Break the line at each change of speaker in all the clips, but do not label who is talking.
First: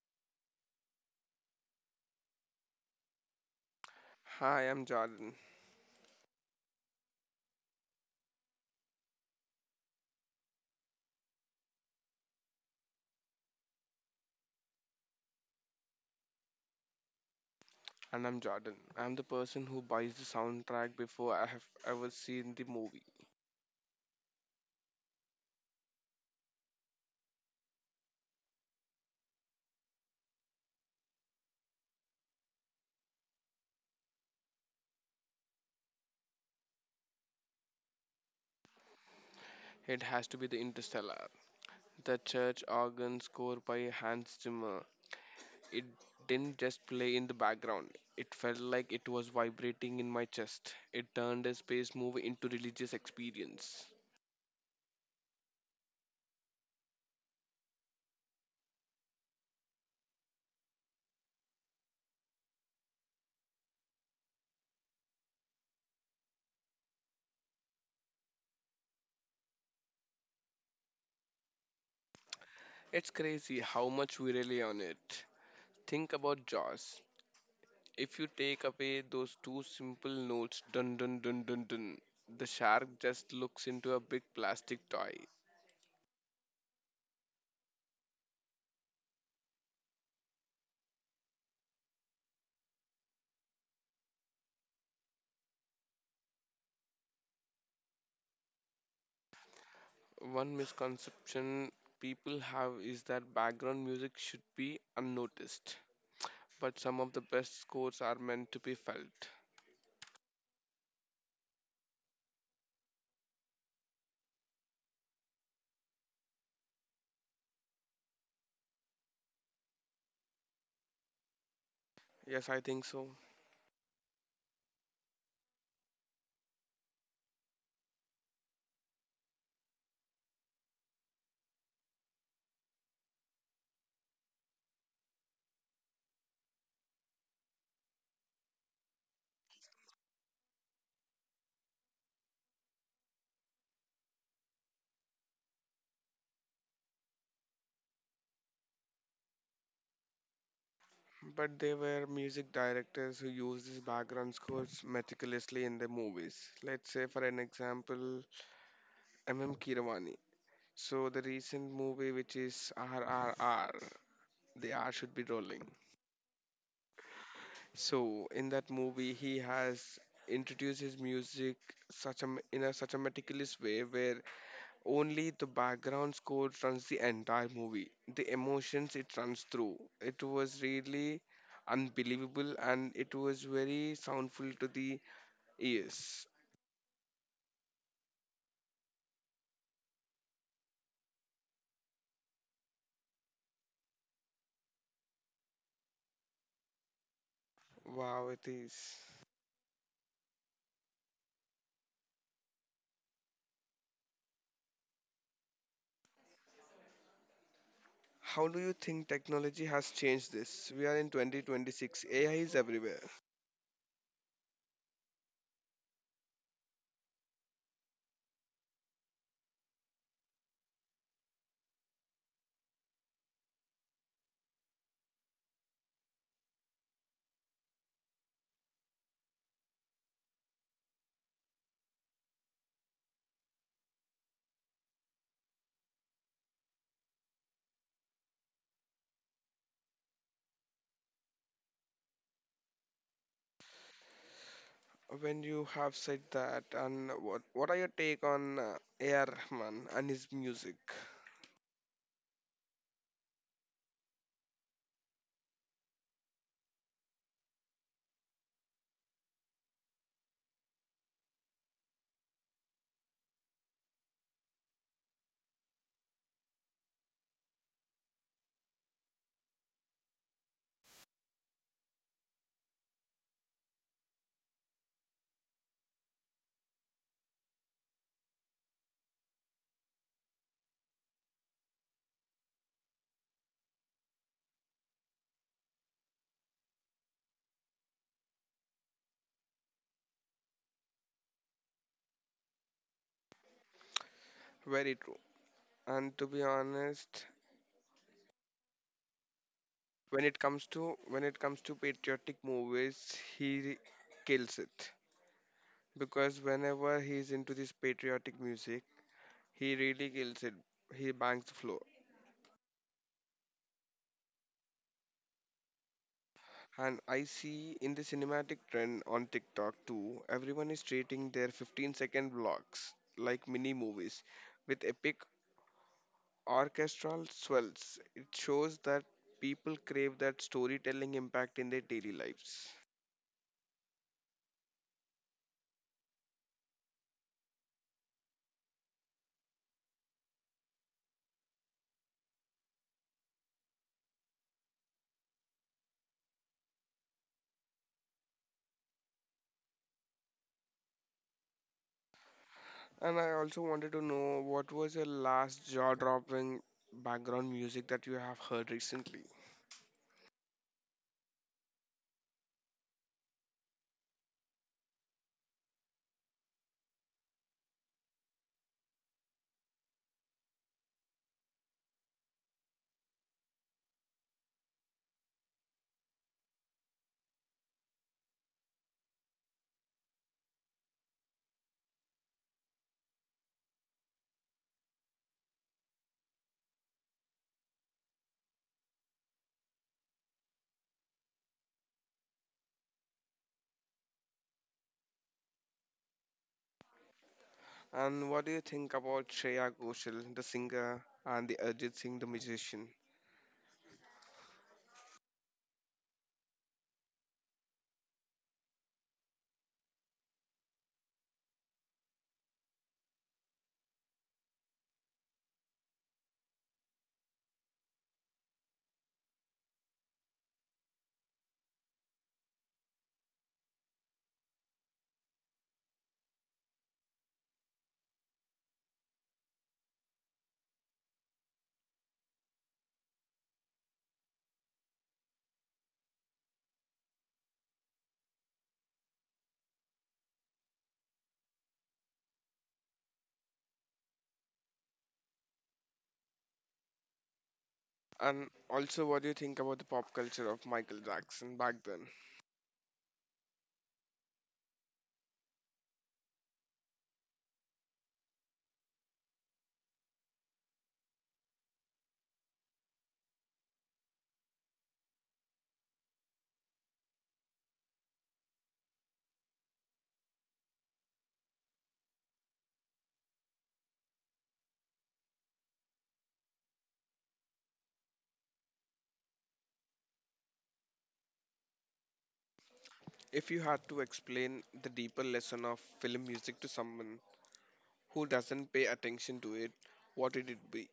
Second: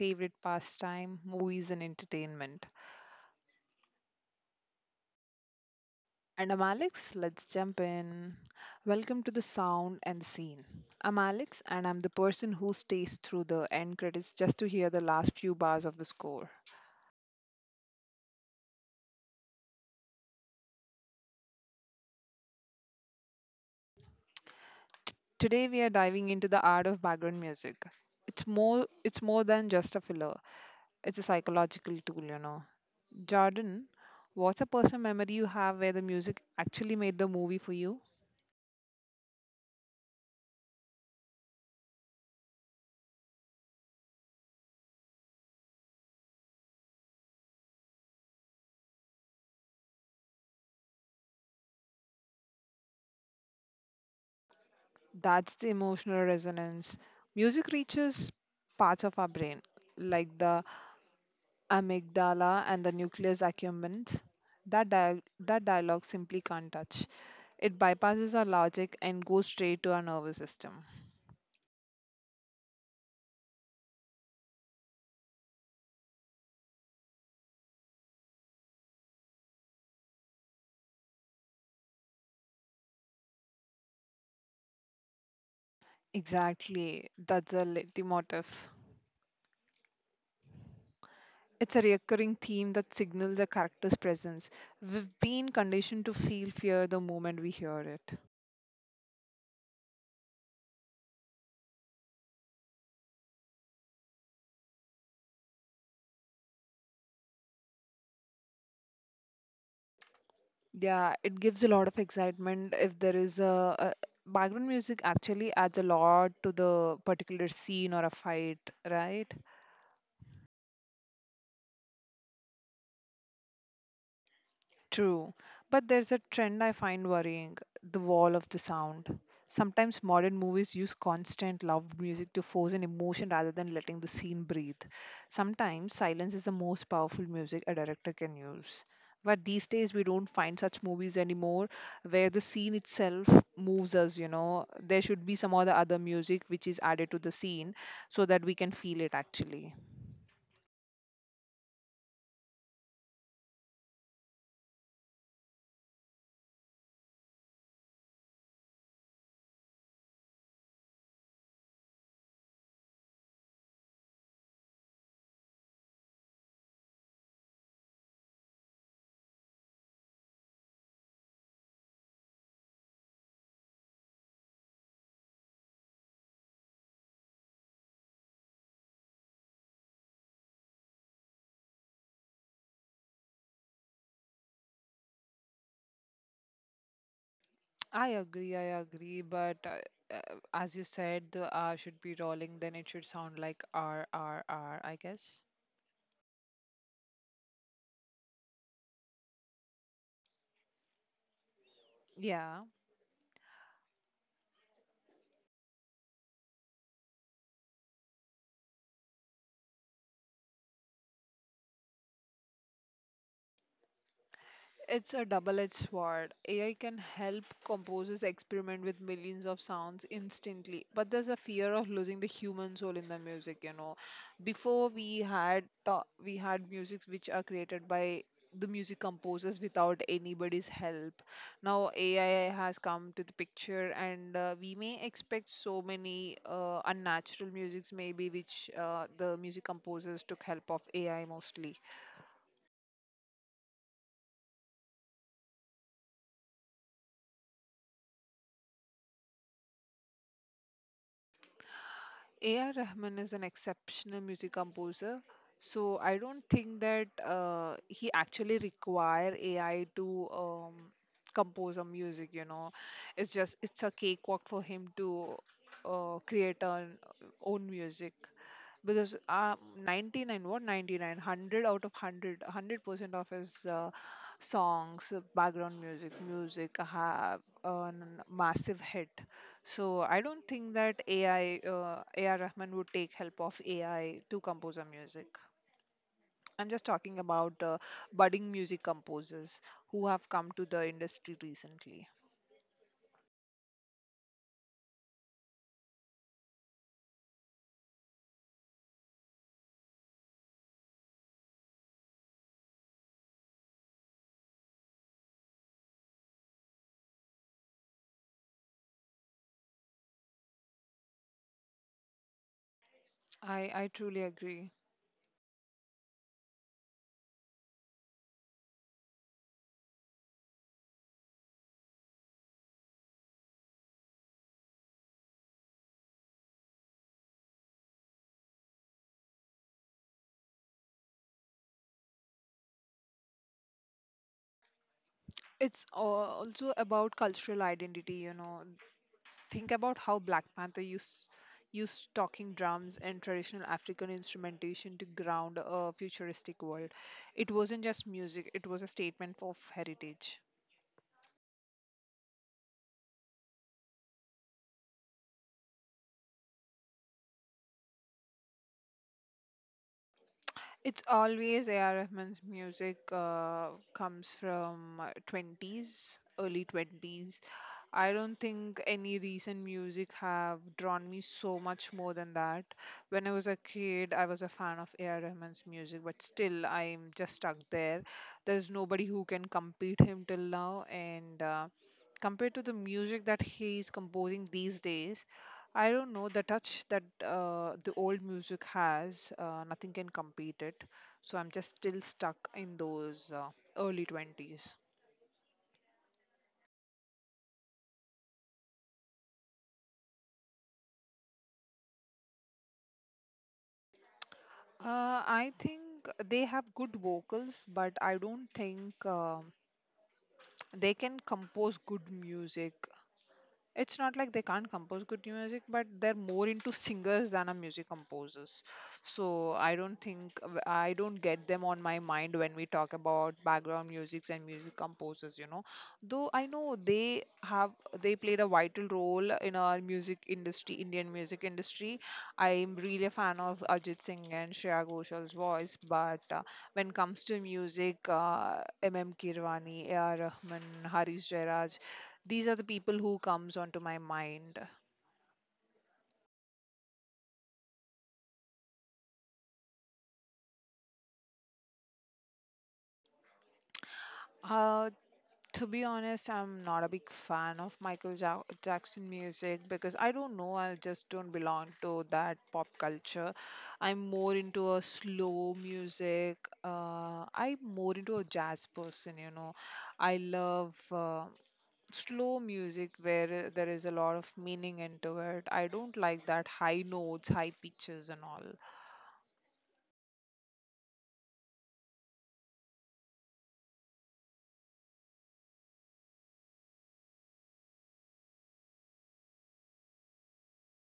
favorite pastime, movies, and entertainment.
Hi, I'm Jordan.
And I'm Alex, let's jump in. Welcome to the sound and scene. I'm Alex, and I'm the person who stays through the end credits just to hear the last few bars of the score.
And I'm Jordan. I'm the person who buys the soundtrack before I have ever seen the movie.
Today, we are diving into the art of background music. It's more than just a filler, it's a psychological tool, you know. Jordan, what's a personal memory you have where the music actually made the movie for you?
It has to be the Interstellar. The church organ score by Hans Zimmer. It didn't just play in the background. It felt like it was vibrating in my chest. It turned a space movie into religious experience.
That's the emotional resonance. Music reaches parts of our brain, like the amygdala and the nucleus accumbens, that dialogue simply can't touch. It bypasses our logic and goes straight to our nervous system.
It's crazy how much we rely on it. Think about Jaws. If you take away those two simple notes, dun dun dun dun dun, the shark just looks into a big plastic toy.
Exactly, that's the leitmotif. It's a recurring theme that signals a character's presence. We've been conditioned to feel fear the moment we hear it.
One misconception people have is that background music should be unnoticed, but some of the best scores are meant to be felt.
Yeah, it gives a lot of excitement if there is a background music actually adds a lot to the particular scene or a fight, right?
Yes, I think so.
True, but there's a trend I find worrying the wall of the sound. Sometimes modern movies use constant loud music to force an emotion rather than letting the scene breathe. Sometimes silence is the most powerful music a director can use. But these days we don't find such movies anymore where the scene itself moves us, you know. There should be some other music which is added to the scene so that we can feel it actually.
But there were music directors who used these background scores meticulously in their movies. Let's say, for an example, M.M. Kiravani. So the recent movie, which is RRR, the art should be rolling. So in that movie, he has introduced his music such a m- in a such a meticulous way where only the background score runs the entire movie. The emotions it runs through. It was really unbelievable and it was very soundful to the ears.
I agree, but as you said, the R should be rolling, then it should sound like R, R, R, I guess.
Wow, it is.
Yeah.
How do you think technology has changed this? We are in 2026. AI is everywhere.
It's a double-edged sword. AI can help composers experiment with millions of sounds instantly, but there's a fear of losing the human soul in the music, you know. Before we had ta- We had musics which are created by the music composers without anybody's help. Now AI has come to the picture, and we may expect so many unnatural musics maybe which the music composers took help of AI mostly.
When you have said that, and what are your take on AR Rahman and his music?
A.R. Rahman is an exceptional music composer, so I don't think that he actually require AI to compose a music. You know, it's just it's a cakewalk for him to create an own music because 99 100 out of 100% of his songs background music have a massive hit. So I don't think that AI, A.R. Rahman would take help of AI to compose a music. I'm just talking about budding music composers who have come to the industry recently.
Very true. And to be honest, when it comes to, when it comes to patriotic movies, he kills it, because whenever he's into this patriotic music, he really kills it. He bangs the floor.
I i truly agree.
And I see in the cinematic trend on TikTok too, everyone is treating their 15-second vlogs like mini movies with epic orchestral swells. It shows that people crave that storytelling impact in their daily lives.
Also about cultural identity, you know. Think about how Black Panther used talking drums and traditional African instrumentation to ground a futuristic world. It wasn't just music, it was a statement of heritage.
And I also wanted to know, what was your last jaw dropping background music that you have heard recently?
It's always A.R. Rahman's music, comes from 20s, early 20s. I don't think any recent music have drawn me so much more than that. When I was a kid, I was a fan of A.R. Rahman's music, but still I'm just stuck there. There's nobody who can compete him till now, and compared to the music that he is composing these days, I don't know the touch that the old music has. Nothing can compete it. So I'm just still stuck in those early twenties.
And what do you think about Shreya Ghoshal, the singer, and the Arjit Singh, the musician?
I think they have good vocals, but I don't think they can compose good music. It's not like they can't compose good music, but they're more into singers than a music composers. So I don't think, I don't get them on my mind when we talk about background musics and music composers, you know. Though I know they have, they played a vital role in our music industry, Indian music industry. I'm really a fan of Ajit Singh and Shreya Ghoshal voice, but when it comes to music, MM Kirwani, AR Rahman, Harish Jairaj, these are the people who comes onto my mind.
And also, what do you think about the pop culture of Michael Jackson back then?
uh to be honest, I'm not a big fan of Jackson music, because I don't know, I just don't belong to that pop culture. I'm more into a slow music. I'm more into a jazz person, you know. I love slow music where there is a lot of meaning into it. I don't like that high notes, high pitches and all
If you had to explain the deeper lesson of film music to someone who doesn't pay attention to it, what would it be?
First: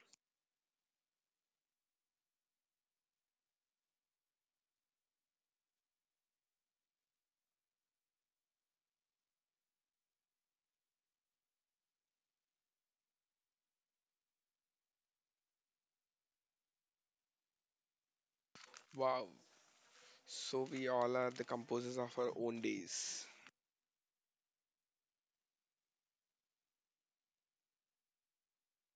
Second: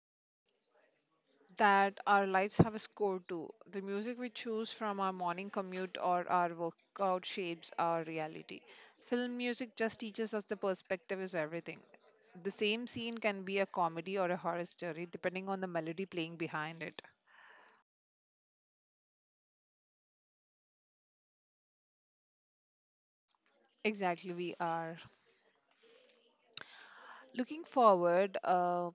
that our lives have a score to. The music we choose from our morning commute or our workout shapes our reality. Film music just teaches us the perspective is everything. The same scene can be a comedy or a horror story depending on the melody playing behind it.
Wow, so we all are the composers of our own days.
Exactly, we are. Looking forward, uh,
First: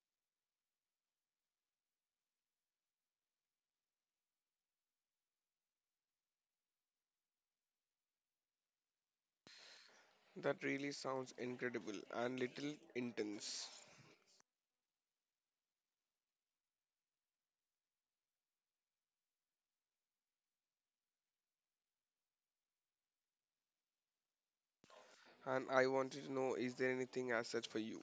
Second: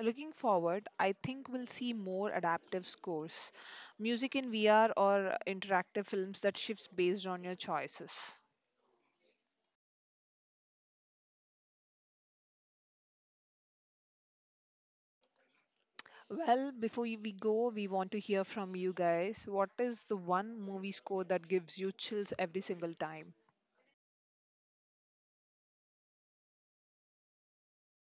Looking forward, I think we'll see more adaptive scores, music in VR or interactive films that shifts based on your choices.
That really sounds incredible and little intense.
Well, we go, we want to hear from you guys. What is the one movie score that gives you chills every single time?
And I wanted to know, is there anything as such for you?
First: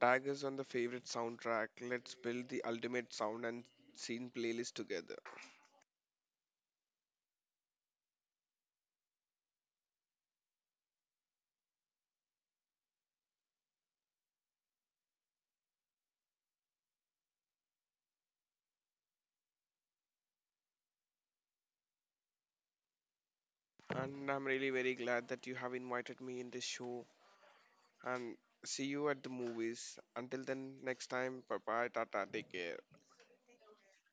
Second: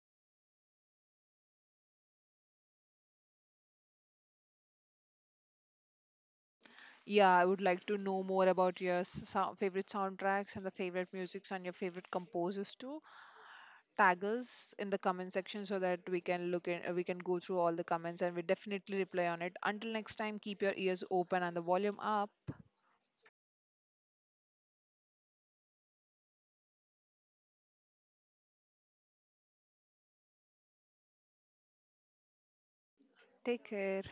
Tag us on the favorite soundtrack. Let's build the ultimate sound and scene playlist together.
Yeah, I would like to know more about your favorite soundtracks and the favorite musics and your favorite composers too. Tag us in the comment section so that we can look in, we can go through all the comments and we definitely reply on it. Until next time, keep your ears open and the volume up.
And I'm really very glad that you have invited me in this show. And see you at the movies. Until then, next time, bye bye, tata, take care.
Take care.